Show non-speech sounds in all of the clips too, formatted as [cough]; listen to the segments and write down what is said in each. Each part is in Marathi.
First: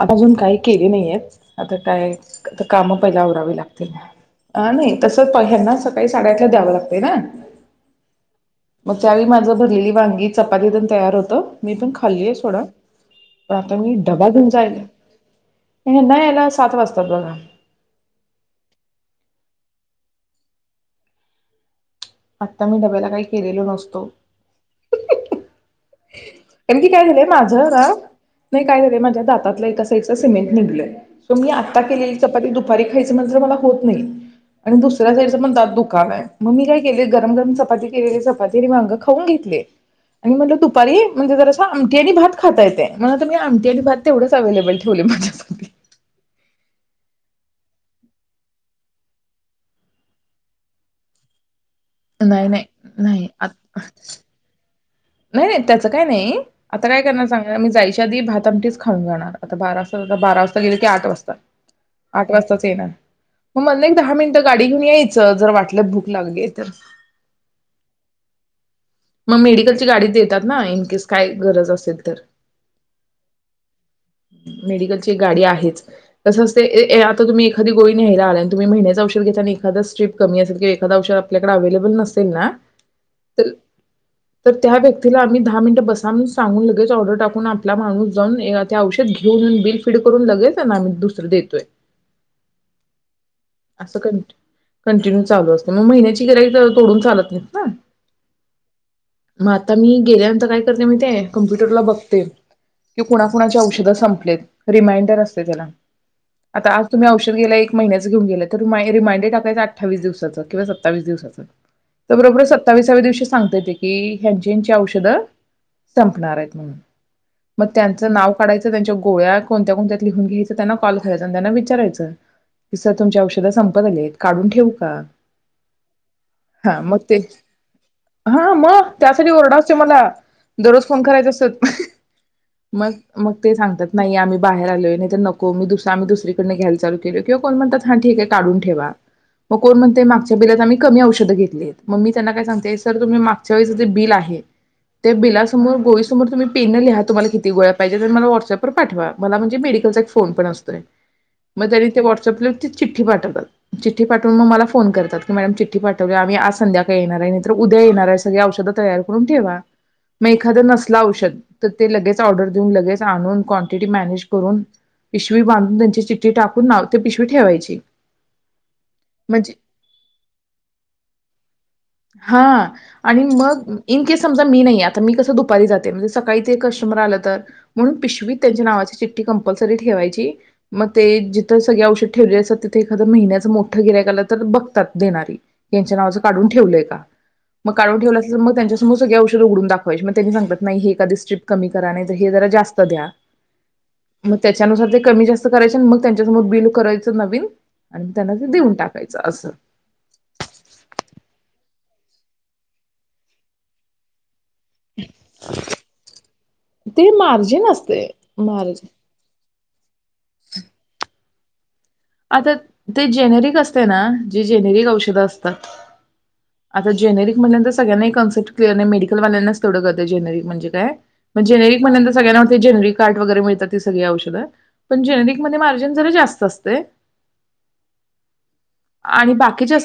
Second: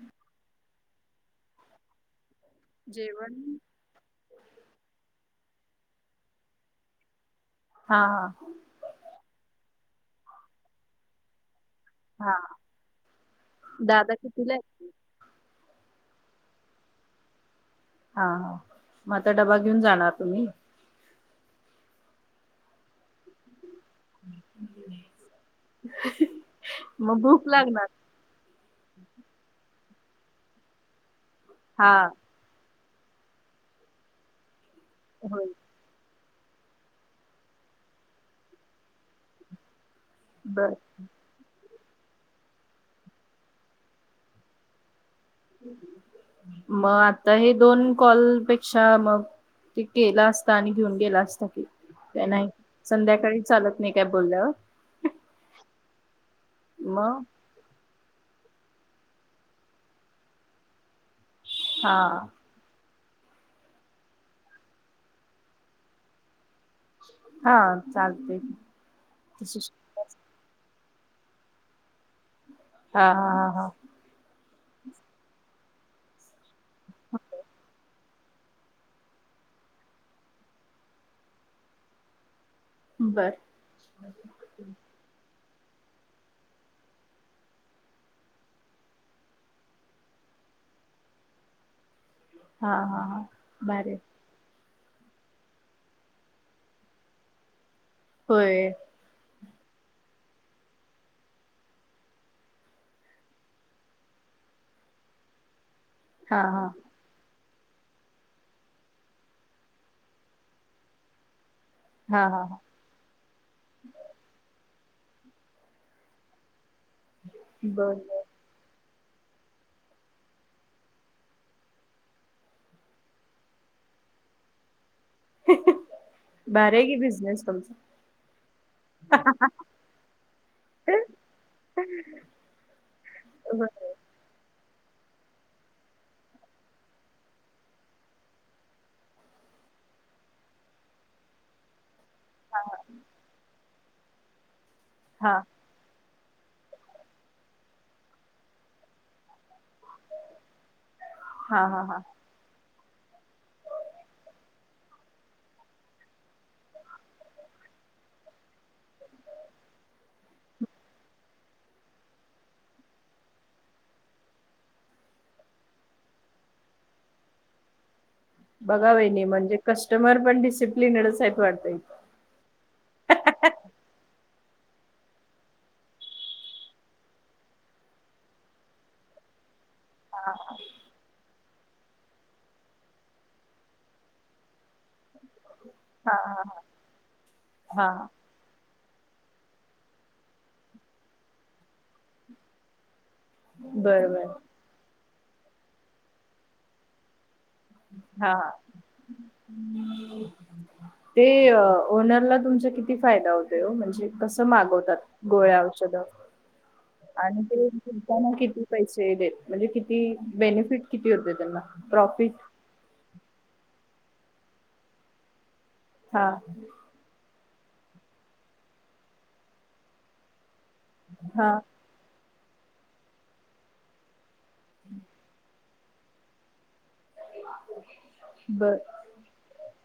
आता अजून काही केली नाहीये आता काय आता काम पहिले आवरावी जेवण लागतील अ नाही तस पण ह्यांना सकाळी साडेआठला द्यावं लागतंय ना. हा हा. मग त्यावेळी माझं भरलेली वांगी चपाती तेन तयार होत मी पण खाल्लेली हा सोडा पण आता मी दादा डबा घेऊन कितीला आहे? जायला ह्यांना यायला सात वाजतात बघा हा हा मग आता डबा घेऊन जाणार तुम्ही. आता मी डब्याला काही केलेलो नस तो नेमकी काय मग झालंय भूक माझं ना लागणार नाही काय झालाय माझ्या दातातलं एका साईडचं सिमेंट निघलंय. तुम्ही आत्ता हा केलेली चपाती खायचं होत नाही. आणि दुसऱ्या साईडचं होय पण दात दुखायलय मग मी काय केले गरम गरम चपाती केलेली चपाती आणि वांग खाऊन घेतले. आणि म्हणलं तु बर ऐ‌, म्हणजे जर तस आमटी आणि भात खाता येतय म्हणून तर मी आमटी आणि भात तेवढच अवेलेबल ठेवले आहे माझ्याक [inaudible] तरी दोन कॉल पेक्षा मग ते केला असता, आणि घेऊन गेला असता, की नाही संध्याकाळी चालत नाही काही बोलल्यावर नाही नाही त्याचं काय नाही आता काय मग करणार सांगणार मी जायची कधीही भात आमटीच खाऊन जाणार आता बारा वातात बारा वाजता गेले ते आठ वाजता हा आठ वाजताच येणार. म्हटलं, दहा मिनिटं गाडी घेऊन यायचं, जर वाटल्यात भूक लागलीये. हा चालतय. मग मेडिकलची गाडी देतात ना. आइनकीस काय गरज असेल तर. हा हा हा हा मेडिकलची गाडी आहेच तसच आता तुम्ही एखादी गोळी घ्यायला आलाय तुम्ही महिन्याच औषध घ्यायचं आणि एखाद स्ट्रीप कमी असेल किंवा एखाद औषध आपल्याकडे अवेलेबल नसेल ना बर. तर तर त्या व्यक्तीला आम्ही दहा मिनट बसा म्हणून सांगून लगेच ऑर्डर टाकून आपला माणूस जाऊ औषध घेऊन बिल पेड करून लगेच दुसर देतोय हा हा हा भारी असं कंटिन्यू चालू असते मग महिन्याची गिराईक तोडून चालत नाहीस ना होय मग आता मी गेल्यानंतर काय करते माहितीये कम्प्युटरला बघते कि कुणाकुणाची औषधं संपलेत रिमाइंडर असते त्याला हा हा आता आज तुम्ही औषध घ्यायला एक महिन्याचा घेऊन गेल तर रिमांडर टाकायचा अठ्ठावी दिवसाच किंवा सत्तावीस दिवसाचं तर हा हा बरोबर हा सत्तावीसाव्या दिवशी सांगतय ते की त्यांचे औषध संपणार आहेत म्हणून मग बर त्यांचं बर नाव काढायचं त्यांच्या गोळ्या कोणत्या कोणत्यात लिहून घ्यायचं? त्यांना कॉल करायच आणि त्यांना विचारायचं की सर तुमची औषधं संपत आलीत काढून ठेवू का? भारी हा आहे की म ते बिझनेस तुमचा हा म त्यासाठी ओरडा असतेो मला दररोज फोन करायचा असत ह ह मग मग ते सांगतात नाही आम्ही बाहेर आलो नको आम्ही दुसरीकडून घ्यायला चालू केलंय कोण म्हणात हा ठीक आहे काढून ठेवा मग कोण म्हणतेय मागच्या बिलात आम्ही कमी औषध घेतली मग मी त्यांना काय सांगते सर तुम्ही मागच्या वेळेस ते बिल आहे. त्या हा बिलासमोर गोळी सर तुम्ही पेन न लिहा तुम्हाला किती गोळ्या पाहिजेत आणि मला व्हॉट्सअँपपर पाठवा, मला म्हणजे मेडिकल चा एक फोन पण असतोय. हा मग हा त्यानी हा ते व्हॉट्सअप लिंक ते चिठ्ठी पाठवतात चिठ्ठी पाठवून मग मला फोन करतात की मॅडम चिठ्ठी पाठवली आम्ही आज संध्याकाळी येणार आहे नाही तर उद्या येणार आहे सगळी औषध. तयार करून ठेवा मग एखाद नसल औषध तर ते लगेच ऑर्डर देऊन लगेच आणून कॉन्टीटी मॅनेज करून पिशवी बांधून त्यांची चि्ठी टाकून पिशवी ठेवायची बघाव वाहिनी म्हणजे कस्टमर पण डिसिप्लिनड च आहे वाटतय हा आणि मग इन्केस समजा मी नाही आता मी कस दुपारी जाते म्हणजे सकाळी ते कस्टमर आले तर म्हणून पिशवी त्यांच्या नावाची चिठ्ठी कम्प्लसरी ठेवायची हा मग ते सगळे औषध ठेवले असतात तिथे एखादं महिन्यां मोठं गिराईक आलं तर बघतात देणारी त्यांच्या हा नावचं हा काढून ठेवलय का मग हा काढून ठेवलं असल तर त्याच्या समोर सगळी औषध उघडून दाखवायची मग त्यांनी सांगतात नाही ही एखादी स्क्रिप्ट कमी करा नाही हे जरा जास्त द्या. बर बर मग त्याच्यानुसार ते कमी जास्त करायच्या आणि मग त्यांच्यासमोर बिल करायचं नवीन आणि हा त्यांना ते हा. देऊन टाकायचं असं ते ओनरला तुमच्या किती फायदा होतोय वो म्हणजे मागवतात गोळ्या औषध ते आणि ते मार्जिन असते त्याना किती मार्जिन पैसे देत म्हणजे किती बेनिफिट किती होते त्यांना प्रॉफिट आता ते जेनेरिक असते ना जे जेनेरिक औषधं असते हा आता जेनेरिक म्हणल्या नंत सगळ्यांना ही कन्सेप्टच कळत नाही मेडिकल वल्यानाच तेवढं कळतंय जेनरिक म्हणजे [unintelligible] हा म्हणजे एक महिन्याच सगळ्यांना वाटतंय जनरीकार्ड वगैरे मिळतात ती सगळी औषधं पण जेनरिक मध्ये पण जरा जास्त असतय बर आणि बाकीच्या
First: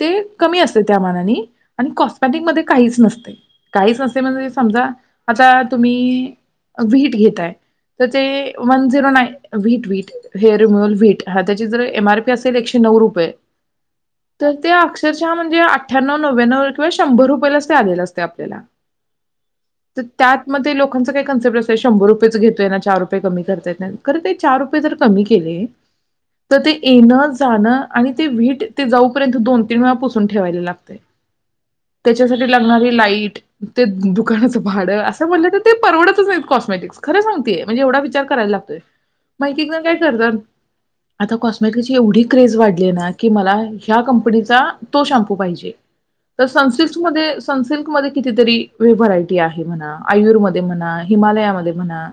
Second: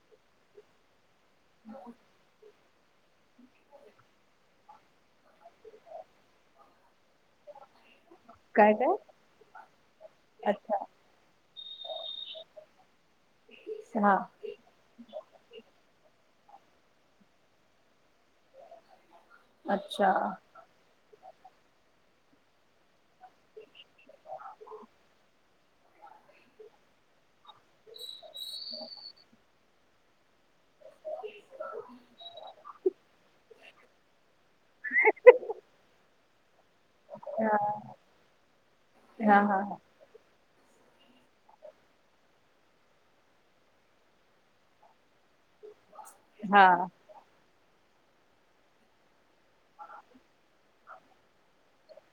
ते कमी असते त्या मानाने आणि कॉस्मेटिक मध्ये काहीच नसते काहीच नसते म्हणजे समजा आता तुम्ही वीट घेत तर ते काय वन काय? झिरो नाई वीट वीटहेअर अच्छा रीमोवल व्हीट त्याची जर एम आर पी एकशे नऊ रुपये हा तर ते अक्षरशः म्हणजे अठ्यांनव नव्यानव एक वेळ शंभर रुपयलाच आलल असते आपल्याला तर अच्छा त्यातमध्ये लोकांच काही शंभर रुपयेच घेतोय ना चार रुपये कमी करतोय ना चार रुपये जर कमी केले तर ते एना जाणं आणि ते व्हीट ते जाऊपर्यंत दोन दोन तीन वेळा ते पुसून ठेवायला लागते त्याच्यासाठी लागणारी लाईट ते दुकानाच भाड असं म्हणलं तर ते परवडतच नाही कॉस् कॉस्मेटिक्स खरं हा सांगते म्हणजे एवढा विचार करायला लागतोय हा म एक हा एक जण काय करतात आता कॉस्मेटिकची एवढी क्रेज वाढली ना की मला ह्या कंपनीचा तो शॅम्पू पाहिजे तर हा सनसिल्क मध्ये सनसिल्क मध्ये किती तरी व्हरायटी आहे म्हणा आयुर मध्ये हिमालया मध्ये म्हणा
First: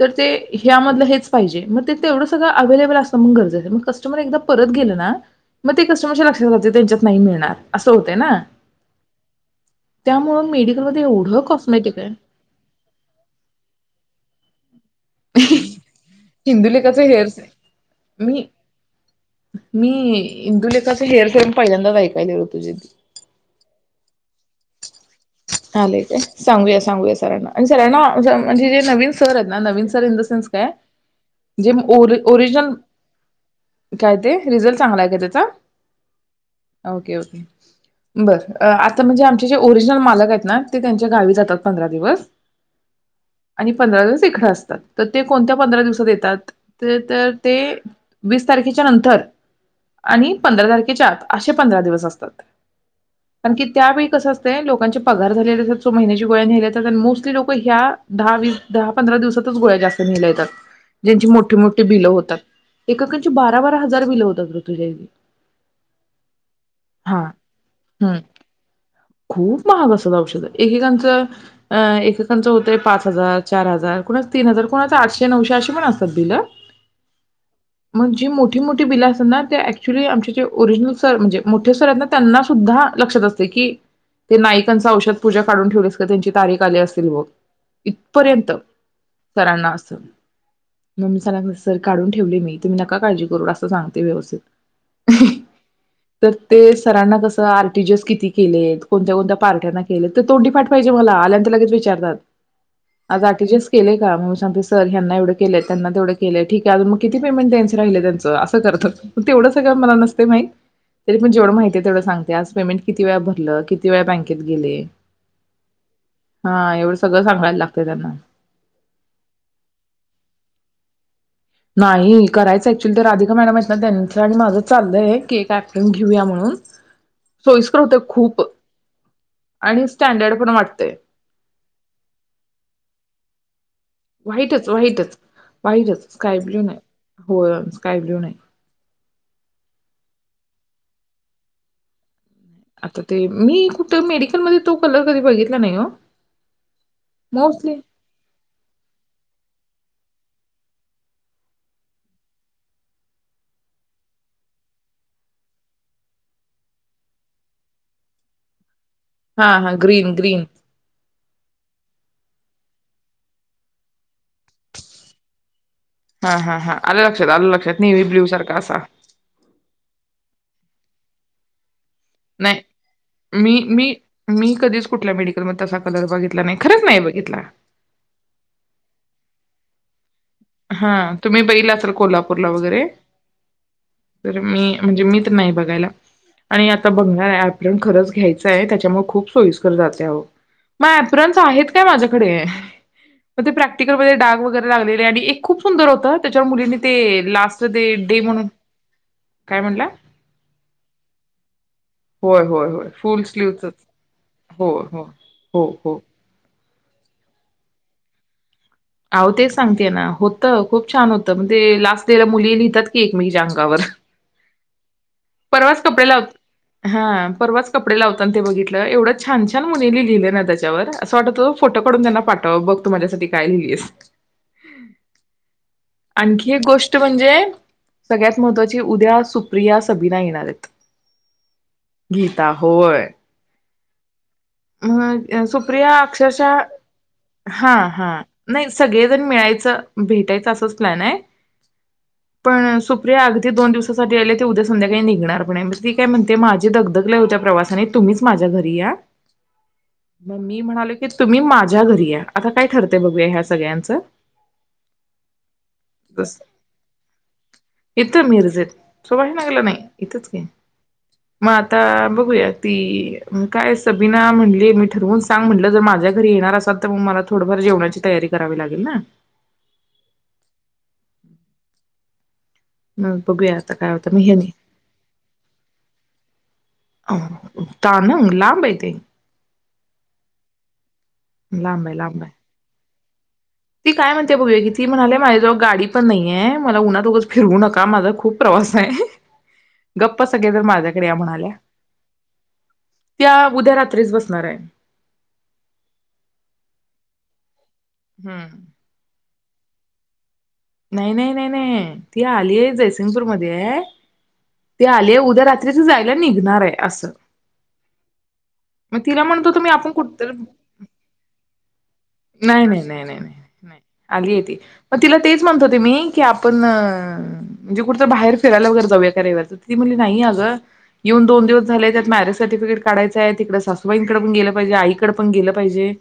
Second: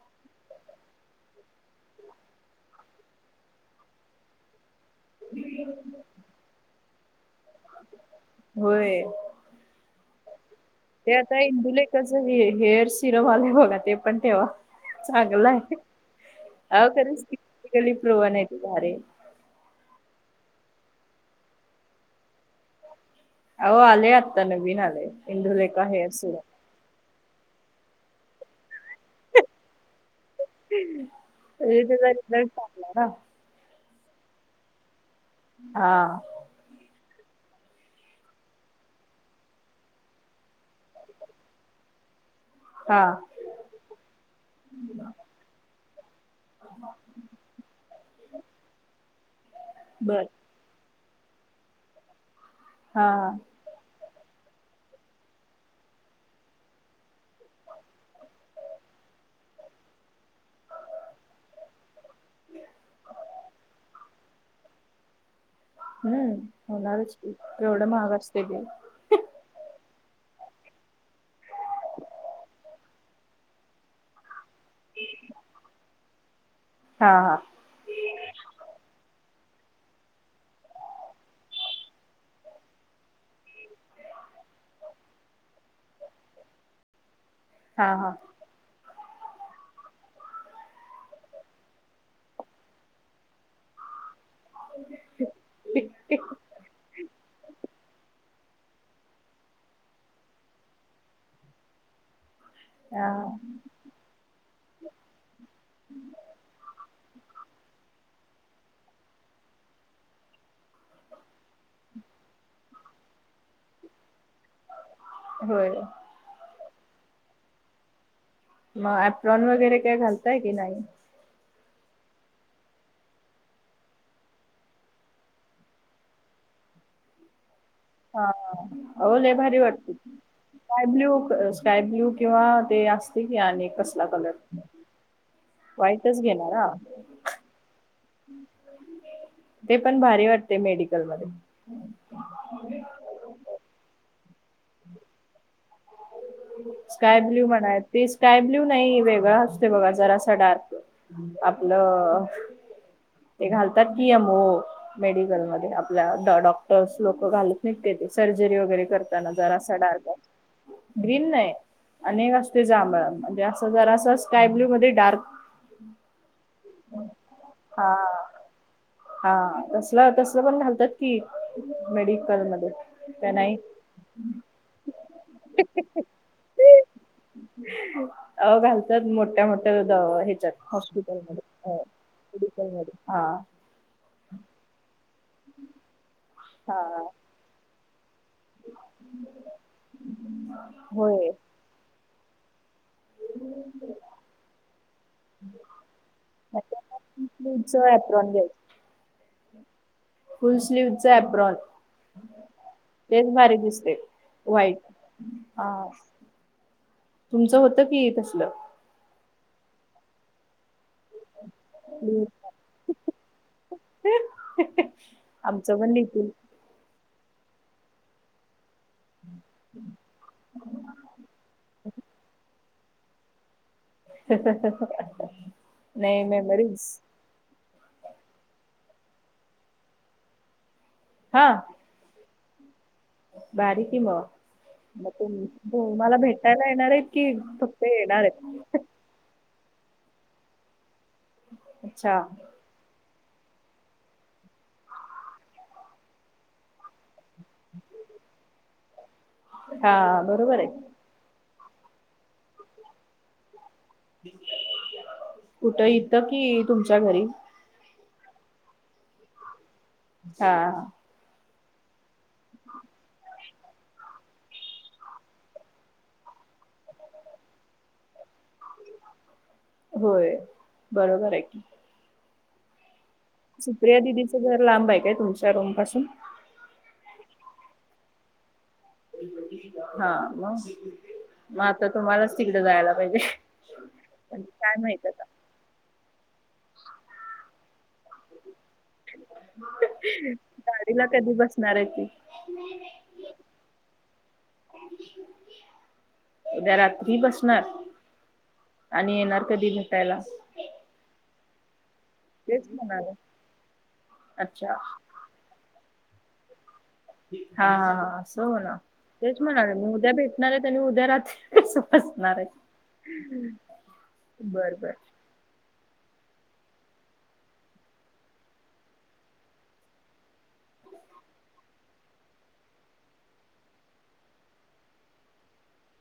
तर ते ह्या मधल हेच पाहिजे म ते तेवढं सगळं अवेलेबल मग गरजे आहे मग कस्टमर एकदा परत गेल ना मग ते कस्टमरच्या लक्षात रहातय त्यांच्या ते नाही मिळ होय त्यामुळं मेडिकलमध्ये ते आता एवढं कॉस्मेटिक आहे इंदुलेखाचे हे हेअर सिरम आले बघा ते पण ठेवा चांगलं आहे अ इंदुलेखाचं खरच हेअर की प्रोन आहे मी त भारी मी इंदुलेखाच हेअर सिरम पहिल्यांदाच ऐकायले बघ तुझीच हो आले आत्ता नवीन आले आलेय काय सांगूया सांगूयाझ सराना सरांना म्हणजे जे नवीन सर आहेत ना नवीन सर इन द स नसकाय जे तरी ओ त्याचा रिझल्ट ओरिजनल चांगला ना काय ते रिझल्ट चांगला आहेय काय? हा बर आता म्हणजे आमचे जे ओरिजनल जे मालक आहेत ना ते त्यांच्या गावी जातात पंधरा दिवस हा आणि पंधरा दिवस इकडं असतात तर ते कोणत्या पंधरा दिवसात येतात ते तर ते वीस तारखेच्या नंतर बर. आणि पंधरा तारखेच्या आत. असे पंधरा दिवस असतात हा की त्यावेळी कसं असतं. लोकांचे पगार झालेले असतात सो महिन्याच्या गोळ्या न्यायल येतात आणि मोस्टली लोक ह्या दहा वीस दहा पंधरा दिवसातच गोळ्या जास्त न्यायला येतात. ज्यांची मोठी मोठी बिलं होतात एककांची बारा बारा हजार बिलं होतात ऋतूजा हम्म होणारच एवढं महाग हं. असते ते खूप महाग असतात औषध एकेकांच अ एकेकांच होतय पाच हजार चार हजार कुणा तीन हजार कोणाचं आठशे नऊशे अशी पण असतात. बिल हा हा म्हणजे मोठी मोठी बिल आसतात ना ऍक्च्युली आमचे जे ओरिजनल सर म्हणजे मोठे सर आहेत ना त्यांना सुद्धा लक्षात असतय की, ते नाईकांचा औषध पूजा काढून ठेवलीस का त्यांची तारीख आली असेल बग. हा हा इथपर्यंत सरांना असं मग मी सरां सर काढून ठेवले मी तुम्ही नका काळजी करू असं सांगते व्यवस्थित तर ते सरांना कस आर टीजर्स किती केलेत? कोणत्या कोणत्या पार्ट्याना केले तर तोंडी पाठ पाहिजेत मला आल्यांत तर लगेच विचारतात. हा आज आर टी जी एस केले का मग सांगतोय सर यांना एवढं केलय त्यांना तेवढं केलंय ठीक आहे अजून मग किती पेमेंट द्यायचं राहिलय त्यांच असं करतात. तेवढं सगळं मला नसतय माहीत तरी पण जेवढ माहितीये तेवढं सांगते. आज पेमेंट किती वेळा भरल किती वेळा बँकेत गेले. होय हा एवढं सगळं सांगायला लागतय त्यांना मग अप्रॉन वगैरे काय घालताय की नाही नाही करायचं ऍक्च्युली तर राधिका मॅडम आहेत ना त्यांच आणि माझं चाललंय एक ॲप्रॉन घेऊया म्हणून सोयीस्कर होतंय हा खूप आओ लय भारी आणि वाटते स्टँडर्ड पण स्काय वाटतंय ब्ल्यू स्काय ब्ल्यू किंवा ते असतय कि आणि कसल व्हाइटच व्हाइटच व्हाइटच व्हाईटच स्काय घेणार ब्ल्यू हा नाही हो स्काय नाही ते पण भारी वाटते मेडिकल मध्यें आता ते मी कुठे मेडी तो कलर कधी बघितला नाही हो स्काय ब्ल्यू मोस्टली म्हणाय ते स्काय ब्ल्यू नाही वेगळां असते बघा जरा डार्क आपल ते घालतात की यमओ मेडिकल म आपल्या डॉक्टर् लोक घालत नाहीत काय ते सर्जरी वगैरे कर हा हा ग्रीन ग्रीन आणि एक असतय जांभळा म्हणजे अस जरा अस हा हा हा आले लक्षात आलं लक्षात निवी ब्ल्यू हा सारखा असा हा तसलं तसल पण घालतात कि नाही मी मी मी कधीच कुठल्या मेडिकल म तसा कलर बघितला नाही खरंच नाही बघितला. ह हा हॉस्पिटल म तुम्ही बघितला असाल कोल्हापूरला मेडल म वगैरे हा. तर मी म्हणजे मी नाही बघायला आणि हा आता बघणार आहे आप खरच घायचा आहे त्याच्या मूळ खूप सोईस्कर जात मग होय आप्रन्स आहेत कि माज्या कडे कडे मग ते प्रॅक्टिकलमध्ये डाग वगैरे लागलेले आणि ए खूप सुंदर होता त्याच्यावर मुलींनी ते लास्ट स्लीवच ते डे एप्रॉन म्हणून घ्यायच काय म्हणला? फुल स्लीवच आहे आप्रॉन होय होय होय फुल तेच भारी स्लीवचच दिसते हो व्हाईट हो हो हा. हो तुमचं होत की ये तसल. अह तेच सांगते ना होतं खूप छान होत म्हण ते लास्ट डे ला मुली लिहितात की एक मझच्या अंगावर. आमचं परवाच पण कपडे लिहितील लावत हा परवाच कपडे लावतान ते बघित एवढं छान छान मुलींनी लिहिलं ना त्याच्यावर असं वाटतो फोटो काढून त्यांना पाठवाव बघ तु माझ्यासाठी काय लिहिलीस नाही आणखी एक मेमरीज गोष्ट म्हणजे सगळ्यात महत्त्वाची उद्या सुप्रिया सबिना येणार आहेत हा गीता होय बारीक हिमा म सुप्रिया अक्षरशः भेटायला येणार आहेत की हा फक्त हा येणार आहेत? नाही सगळेजण मिळायचं भेटायचं असंच प्लॅन आहे अच्छा पण अगदी दोन दिवसासाठी आले ते उद्या संध्याकाळी निघणार पण मग ती काय म्हणते माझे दगदग लय होत्या प्रवासाने तुम्हीच माझ्या घरी या हां मग बरोबर मी आहे. म्हणालो की तुम्ही मा माझ्या घरी आता काय ठरते बघया ह्या सगळ्यांच कुठं इथं बस कि तुमच्या घरी इथं मिर्जेत सोहाय ना गेला नाही. हा म आता बघूया ती काय स बी म्हंटली मी ठरवून सांग म्हटलं जर माझ्या घरी येणार असाल तर मग मला थोडंफार जेवणाची तयारी करावी लागेल ना. होय बरोबर आहे की मग बघूया आता काय सुप्रिया होतं मग दिदीचं ह्यानी घर लांब आहे काय तुमच्या रूम पासून तानंग लांब आहे ते हा मग मग लांब आता आहे लांब आहे तुम्हालाच तिकड जायला होय ती काय म्हणते बघूया की ती म्हणाले माझजवळ गाडी पण नाहीेये मला उन्हात उगाच फिरवू नका आ माझा खूप प्रवास गप्प सगळे जण गाडीला माझ्याकडे या कधी म्हणाल्या बसणार आहे ती? त्या उद्या रात्रीच बसणार आहे उद्या रात्री बसणार हं आणि येणार कधी भेटायला? नाही नाही नाही नाही ती तेच आलीय म्हणाले. जयसिंगपूर मध्ये आहे, ते अच्छा. ती आलीय आहे उदया रात्री जायला निघणारय हा, हा, हा असं हो ना मग तिला तेच म्हणत होतो म्हणाले मी आपण उद्या कुठ भेटणार आहेत आणि उद्या रात्री कसं बस नाही नाही नाही नाही नाही नाही आली आहे ती बरं बरं. मग तिला तेच म्ह म्हणत होते मी की आपण अ म्हणजे कुठंतरी बाहेर फिरायला वगैरे जाऊया का रविवारच तर ती म्हणाल नाही. अगं येऊन दोन दिवस झाले त्यात मॅरेज सर्टिफिकेट काढायचं हाय तिकडे सासूबाईंकडे पण गेलं पाहिजे, आईकडे पण गेलं पाहिजे.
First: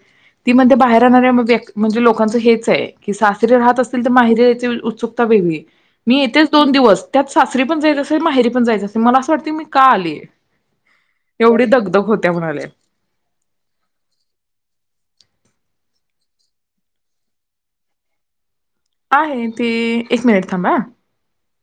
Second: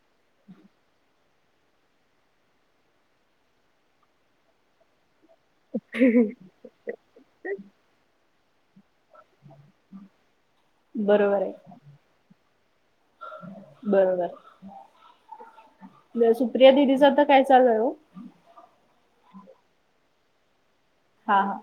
ती म्हणते बाहेर नाही मंजे म्हणजे लोकांच हेच आहे की सासरी राहत असतील तर माहेरी जायची उत्सूकता [inaudible] मी येतेच दोन दिवस. त्यात सासरी पण जायचं असतंय आणि माहेरी समजायचं. तर मला असं वाटतंय मी का आलीय, बरोबर आहे एवढी दगदग होत्या म्हणाले. बरोबर सुप्रिया दिदीच तर आता काय चालूय ओ? आहे ते एक मिनिट थांबा हा. हा, हा.